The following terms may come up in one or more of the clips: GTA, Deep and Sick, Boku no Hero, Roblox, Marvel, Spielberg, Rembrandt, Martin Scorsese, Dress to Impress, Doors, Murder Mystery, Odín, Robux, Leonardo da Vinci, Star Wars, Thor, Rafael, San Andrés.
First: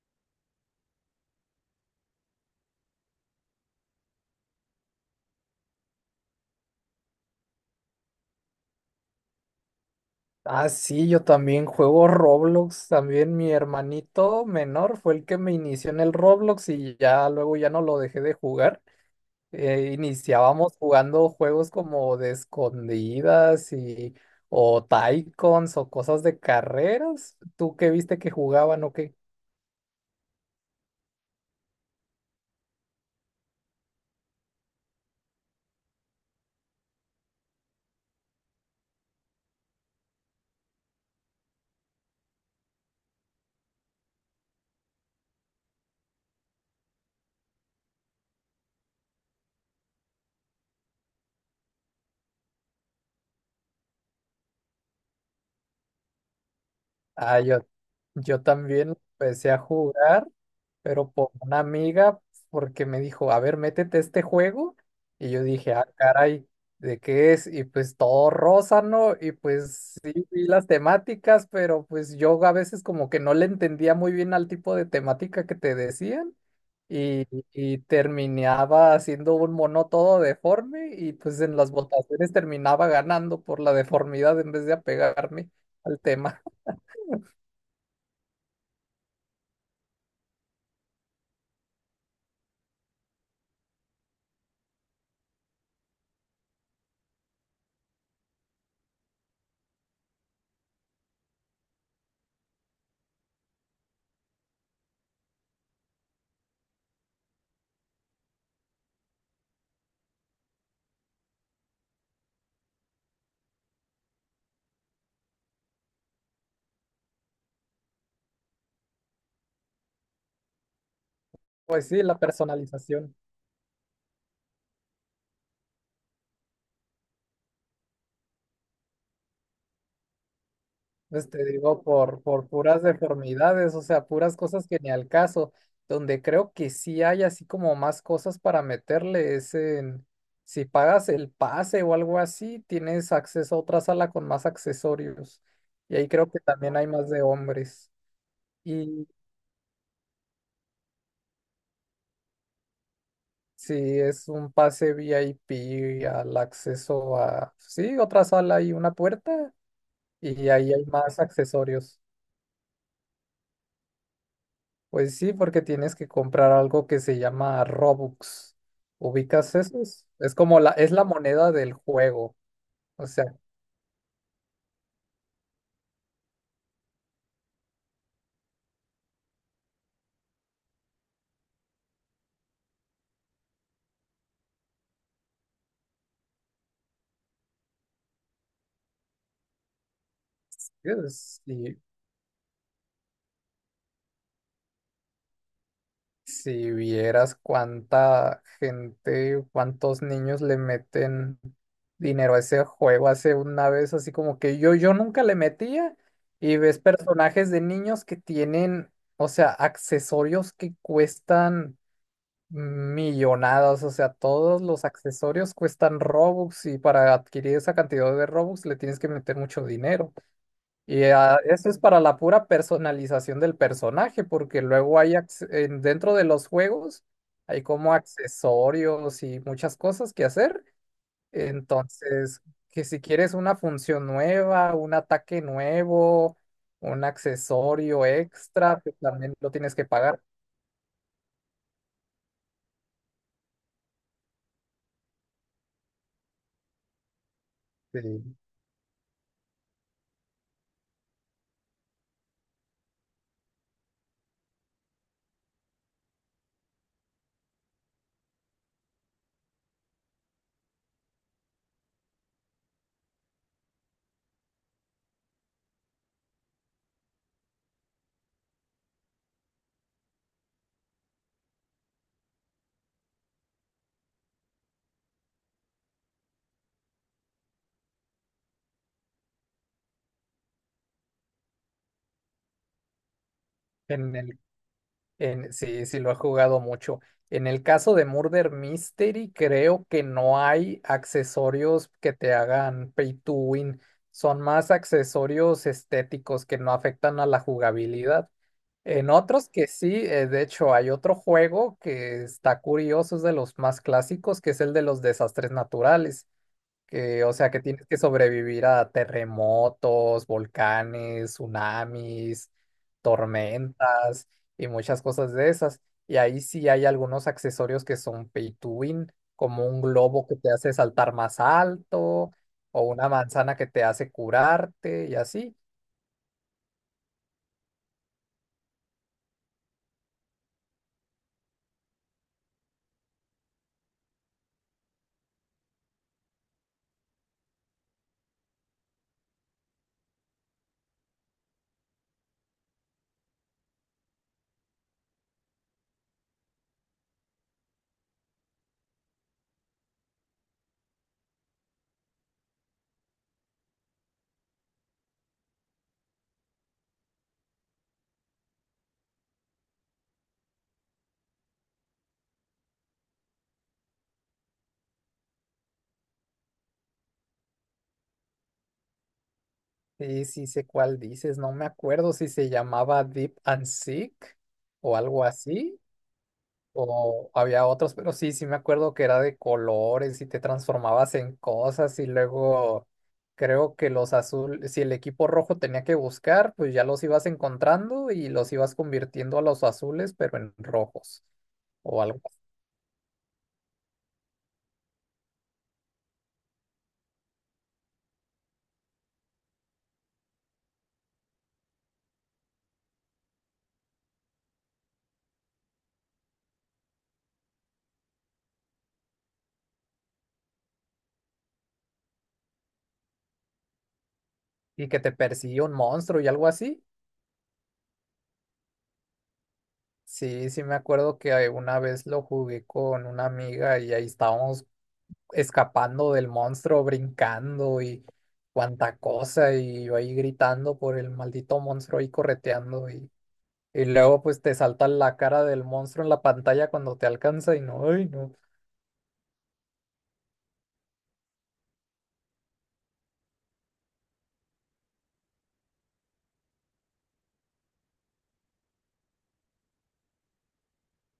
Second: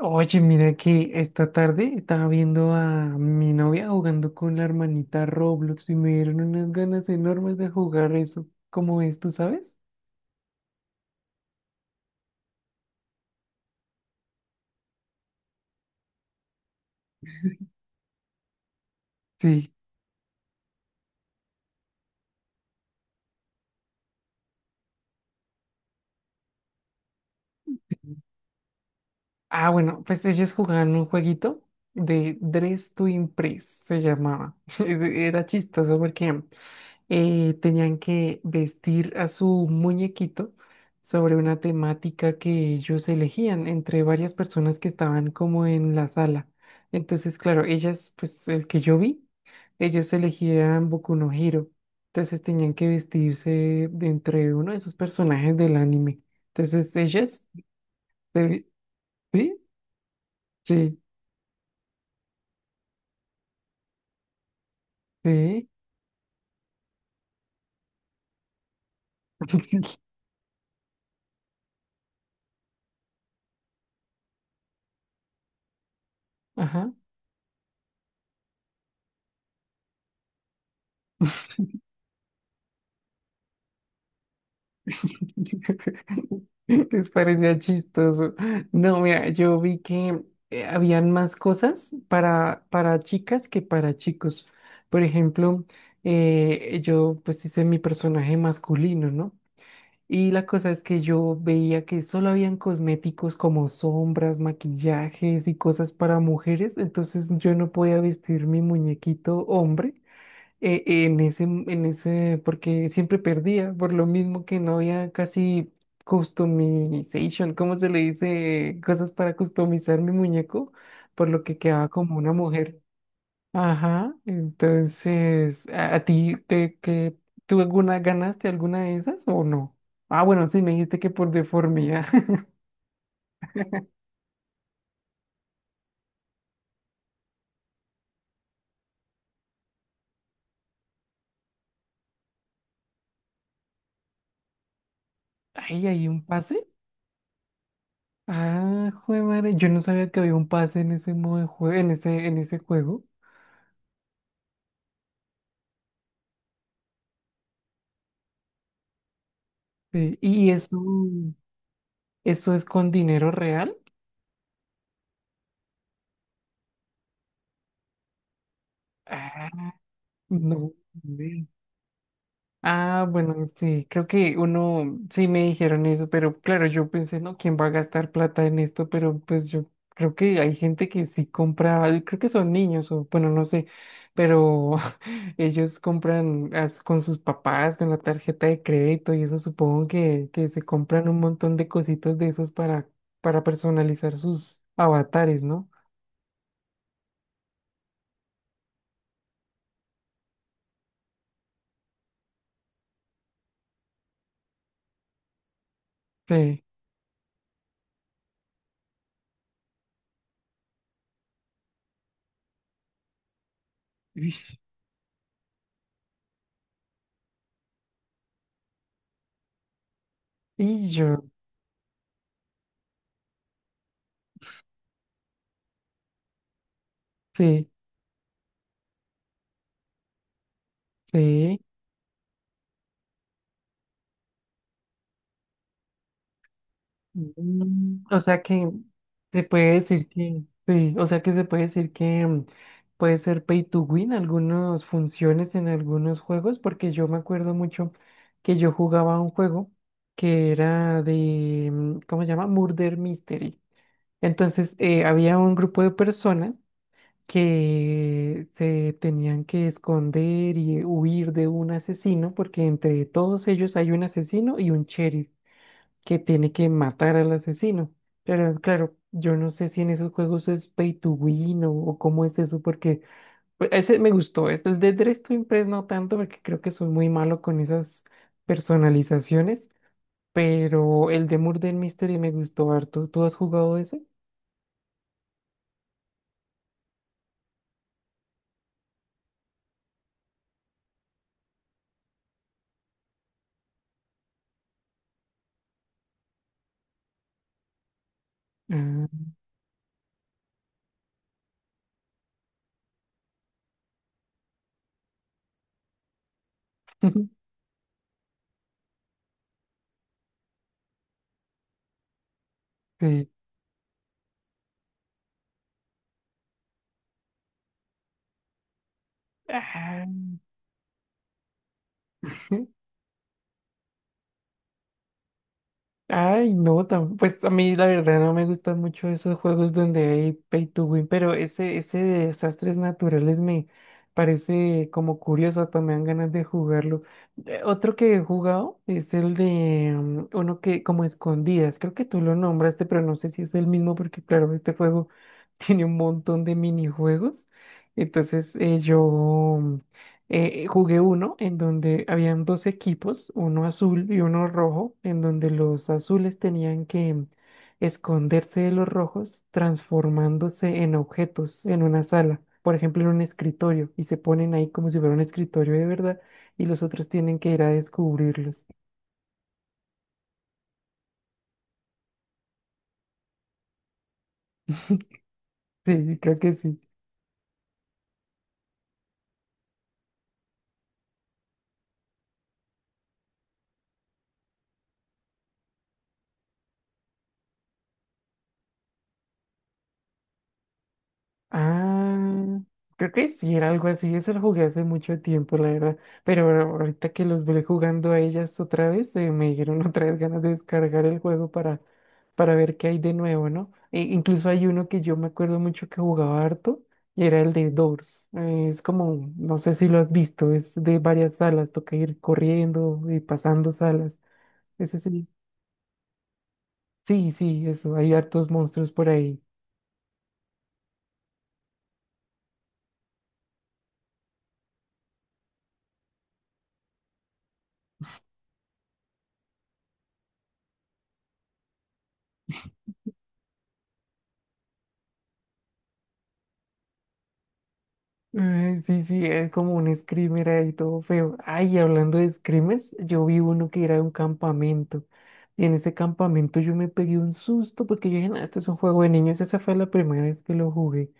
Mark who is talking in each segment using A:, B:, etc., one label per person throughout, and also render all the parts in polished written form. A: Oye, mira que esta tarde estaba viendo a mi novia jugando con la hermanita Roblox y me dieron unas ganas enormes de jugar eso. ¿Cómo es, tú sabes?
B: Ah, sí, yo también juego Roblox, también mi hermanito menor fue el que me inició en el Roblox y ya luego ya no lo dejé de jugar.
A: Sí.
B: Iniciábamos jugando juegos como de escondidas y o Tycoons o cosas de carreras. ¿Tú qué viste que jugaban o qué?
A: Ah, bueno, pues ellos jugaban un jueguito de Dress to Impress, se llamaba. Era chistoso porque tenían que vestir a su muñequito sobre una temática que ellos elegían entre varias personas que estaban como en la sala. Entonces, claro, ellas, pues el que yo vi, ellos elegían Boku no Hero. Entonces tenían que vestirse de entre uno de esos personajes del anime. Entonces
B: Ah,
A: ellas,
B: yo
A: sí,
B: también empecé a
A: sí,
B: jugar,
A: sí.
B: pero por una amiga, porque me dijo, a ver, métete a este juego. Y yo
A: Sí.
B: dije, ah, caray, ¿de qué es? Y pues todo rosa, ¿no? Y pues sí, vi las temáticas, pero pues yo a veces como que no le entendía muy bien al tipo de temática que te decían.
A: Ajá.
B: Y, y terminaba haciendo un mono todo deforme y pues en las votaciones terminaba ganando por la deformidad en vez de apegarme al tema.
A: Les parecía chistoso. No, mira, yo vi que habían más cosas para chicas que para chicos. Por ejemplo, yo pues hice mi personaje masculino, ¿no? Y la cosa es que yo veía que solo habían cosméticos como sombras, maquillajes y cosas para mujeres, entonces yo no podía vestir mi muñequito hombre en ese, porque siempre perdía, por lo mismo que no había casi customization, ¿cómo se le dice? Cosas para customizar mi muñeco, por lo que
B: Pues
A: quedaba
B: sí,
A: como
B: la
A: una mujer.
B: personalización.
A: Ajá, entonces, ¿ a ti te, que, tú alguna ganaste alguna de esas o no? Ah, bueno, sí, me dijiste que por
B: Pues te digo,
A: deformidad.
B: por puras deformidades, o sea, puras cosas que ni al caso, donde creo que sí hay así como más cosas para meterle es en, si pagas el pase o algo así, tienes acceso a otra sala con más accesorios.
A: Ahí
B: Y
A: hay
B: ahí
A: un
B: creo que
A: pase.
B: también hay más de hombres.
A: Ah,
B: Y
A: jue madre, yo no sabía que había un pase en ese modo de juego, en ese juego.
B: si es un pase VIP al acceso a, sí, otra sala y una puerta,
A: Sí,
B: y
A: y
B: ahí
A: eso.
B: hay más accesorios.
A: ¿Eso es con dinero real?
B: Pues sí, porque tienes que comprar algo que se llama Robux.
A: Ah,
B: ¿Ubicas esos? Es como la,
A: no.
B: es la
A: Ve.
B: moneda del juego.
A: Ah,
B: O sea,
A: bueno, sí, creo que uno, sí me dijeron eso, pero claro, yo pensé, no, ¿quién va a gastar plata en esto? Pero pues yo creo que hay gente que sí compra, y creo que son niños o bueno, no sé, pero ellos compran con sus papás, con la tarjeta de crédito y eso supongo que se compran un
B: es-
A: montón de
B: si,
A: cositas de esos para personalizar sus avatares, ¿no?
B: si vieras cuánta gente, cuántos niños le meten dinero a ese juego hace una vez, así como que yo nunca le metía y
A: Sí.
B: ves personajes de niños que tienen, o sea, accesorios que cuestan. Millonadas, o sea,
A: Uy.
B: todos los accesorios cuestan Robux y para adquirir esa cantidad de Robux le tienes que meter mucho dinero.
A: Y
B: Y
A: yo,
B: ah, eso es para la pura personalización del personaje, porque luego hay dentro de los juegos hay
A: sí.
B: como accesorios y muchas cosas que hacer.
A: Sí.
B: Entonces, que si quieres una función nueva, un ataque nuevo, un
A: Mm,
B: accesorio
A: o sea que
B: extra, pues también
A: se
B: lo
A: puede
B: tienes que
A: decir
B: pagar.
A: que, sí, o sea que se puede decir que puede ser pay to win algunas funciones en algunos juegos, porque yo me acuerdo mucho
B: Sí.
A: que yo jugaba un juego que era de, ¿cómo se llama? Murder Mystery. Entonces había un grupo de personas que se tenían que esconder y huir de un asesino, porque entre todos ellos hay un asesino y un sheriff, que tiene que matar al asesino. Pero claro, yo no sé si en esos juegos es pay to win o cómo es eso, porque pues, ese me gustó. El de Dress to Impress no tanto, porque creo que soy muy malo con esas personalizaciones, pero el de Murder Mystery me gustó harto. ¿Tú has jugado ese?
B: En el sí, sí lo he jugado mucho. En el caso de Murder Mystery, creo que no hay accesorios que te hagan pay to win. Son más accesorios estéticos que no afectan a la jugabilidad. En
A: Ah,
B: otros que sí, de hecho, hay otro juego que está curioso, es de los más clásicos, que es el de los desastres naturales. Que, o sea, que tienes que sobrevivir a terremotos, volcanes, tsunamis,
A: sí.
B: tormentas y muchas cosas de esas. Y ahí sí hay algunos accesorios que son pay to win, como un
A: Ah.
B: globo que te hace saltar más alto, o una manzana que te hace curarte y así.
A: Ay, no, pues a mí la verdad no me gustan mucho esos juegos donde hay pay to win, pero ese de desastres naturales me parece como curioso, hasta me dan ganas de jugarlo. Otro que he jugado es el de uno que como escondidas, creo que tú lo nombraste, pero no sé si es el mismo porque claro, este juego tiene un montón de minijuegos. Entonces yo jugué uno en donde habían dos equipos, uno azul y uno rojo, en donde los azules tenían que esconderse de los rojos transformándose en objetos en una sala, por ejemplo en un escritorio, y se ponen ahí como si fuera un escritorio de verdad y los otros tienen que ir a descubrirlos.
B: Sí, sí sé cuál dices, no me acuerdo si se llamaba Deep and Sick o algo así.
A: Sí, creo que sí.
B: O había otros, pero sí, sí me acuerdo que era de colores y te transformabas en cosas y luego creo que los azules, si el equipo rojo tenía que buscar, pues ya los ibas encontrando y los ibas convirtiendo a los azules, pero en rojos o algo así.
A: Ah, creo que sí, era algo así. Eso lo jugué hace mucho tiempo, la verdad. Pero ahorita que los volví jugando a ellas otra vez, me dieron otra vez ganas de descargar el juego para ver qué hay de nuevo, ¿no? Incluso hay uno que yo me acuerdo mucho que jugaba harto y era el de Doors. Es como, no sé si lo has visto, es de varias salas, toca ir corriendo y pasando salas.
B: Y
A: Ese
B: que te
A: sí.
B: persigue un monstruo y algo así.
A: Sí, sí, eso, hay hartos monstruos por ahí.
B: Sí, sí me acuerdo que una vez lo jugué con una amiga y ahí estábamos escapando del monstruo, brincando y cuánta cosa, y yo ahí gritando por el maldito monstruo ahí correteando y luego pues te salta la cara del monstruo en la pantalla cuando te alcanza y no, ay no.
A: Ay, sí, sí, es como un screamer ahí todo feo. Ay, y hablando de screamers, yo vi uno que era de un campamento. Y en ese campamento yo me pegué un susto porque yo dije, "Nah, esto es un juego de niños". Esa fue la primera vez que lo jugué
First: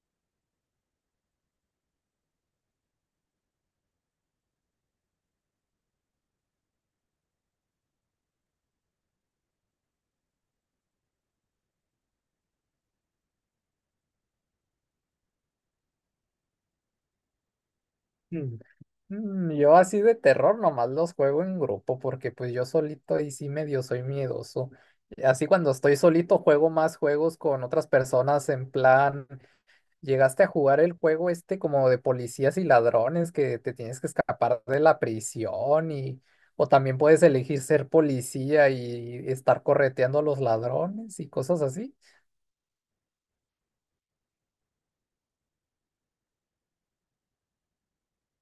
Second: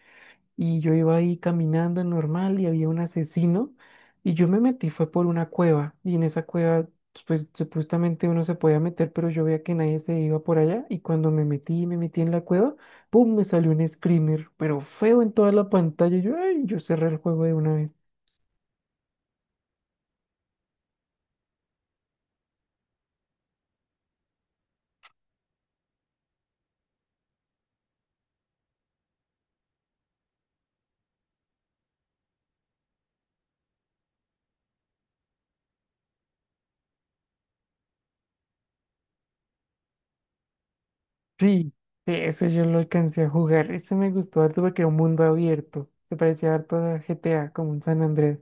A: y yo iba ahí caminando normal y había un asesino y yo me metí, fue por una cueva y en esa cueva pues supuestamente uno se podía meter, pero yo veía que nadie se iba por allá y cuando me metí en la cueva, ¡pum! Me salió un screamer, pero feo en toda la pantalla, yo, ay, yo cerré el juego de una vez.
B: Mm. Mm, yo así de terror nomás los juego en grupo porque pues yo solito ahí sí medio soy miedoso. Y así cuando estoy solito juego más juegos con otras personas en plan ¿llegaste a jugar el juego este como de policías y ladrones que te tienes que escapar de la prisión y o también puedes elegir ser policía y estar correteando a los ladrones y cosas
A: Sí,
B: así?
A: ese yo lo alcancé a jugar, ese me gustó harto porque era un mundo abierto, se parecía harto a GTA como un San Andrés.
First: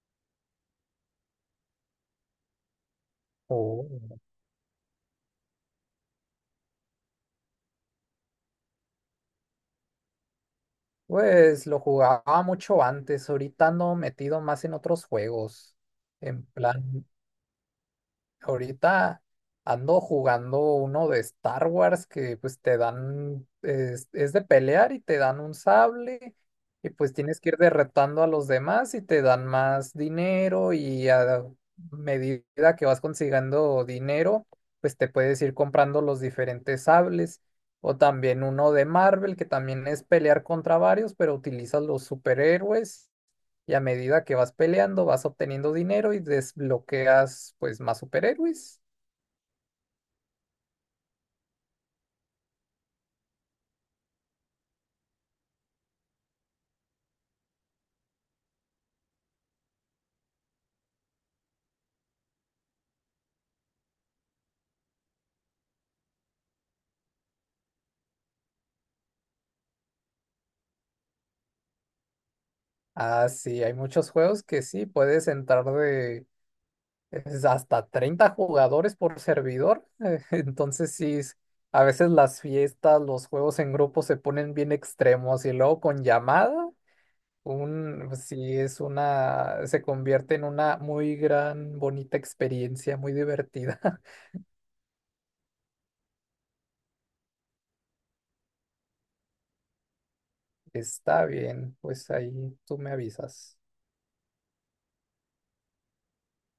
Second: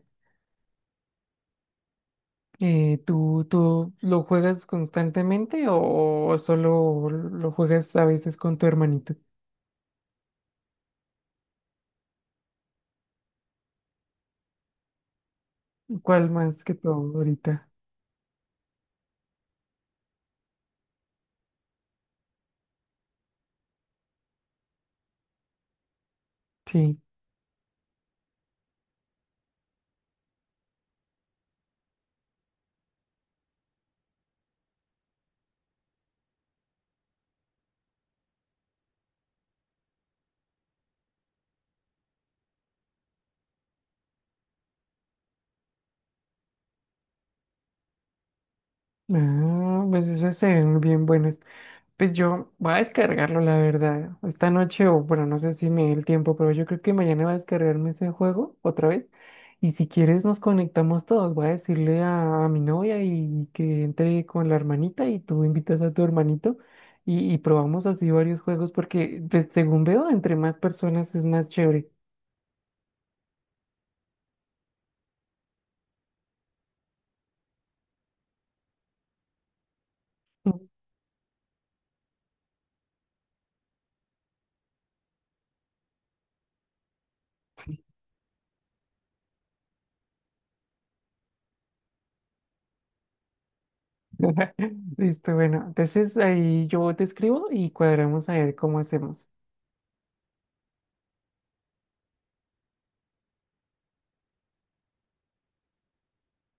A: Tú
B: Oh.
A: lo juegas constantemente o solo lo juegas a veces con tu hermanito?
B: Pues lo jugaba mucho antes, ahorita ando metido más en otros juegos,
A: ¿Cuál
B: en
A: más que todo
B: plan
A: ahorita?
B: Ahorita ando jugando uno de Star Wars que pues te dan, es de pelear y te dan un sable y
A: Sí.
B: pues tienes que ir derretando a los demás y te dan más dinero y a medida que vas consiguiendo dinero, pues te puedes ir comprando los diferentes sables. O también uno de Marvel que también es pelear contra varios, pero utilizas los superhéroes y a medida que vas peleando, vas obteniendo dinero y desbloqueas pues más superhéroes.
A: Ah, pues esas se ven bien buenas. Pues yo voy a descargarlo, la verdad. Esta noche, o bueno, no sé si me dé el tiempo, pero yo creo que mañana voy a descargarme ese juego otra vez. Y si quieres, nos conectamos todos. Voy a decirle a mi novia y que entre con la hermanita y tú invitas a tu hermanito y probamos así varios juegos porque, pues, según veo, entre más personas es más chévere.
B: Ah, sí, hay muchos juegos que sí, puedes entrar de es hasta 30 jugadores por servidor. Entonces sí, a veces las fiestas, los juegos en grupo se ponen bien extremos y luego con llamada, un, sí es una, se convierte en una muy gran, bonita experiencia, muy divertida.
A: Listo, bueno. Entonces ahí yo te escribo y cuadramos a ver cómo hacemos.
B: Está bien, pues ahí tú me avisas.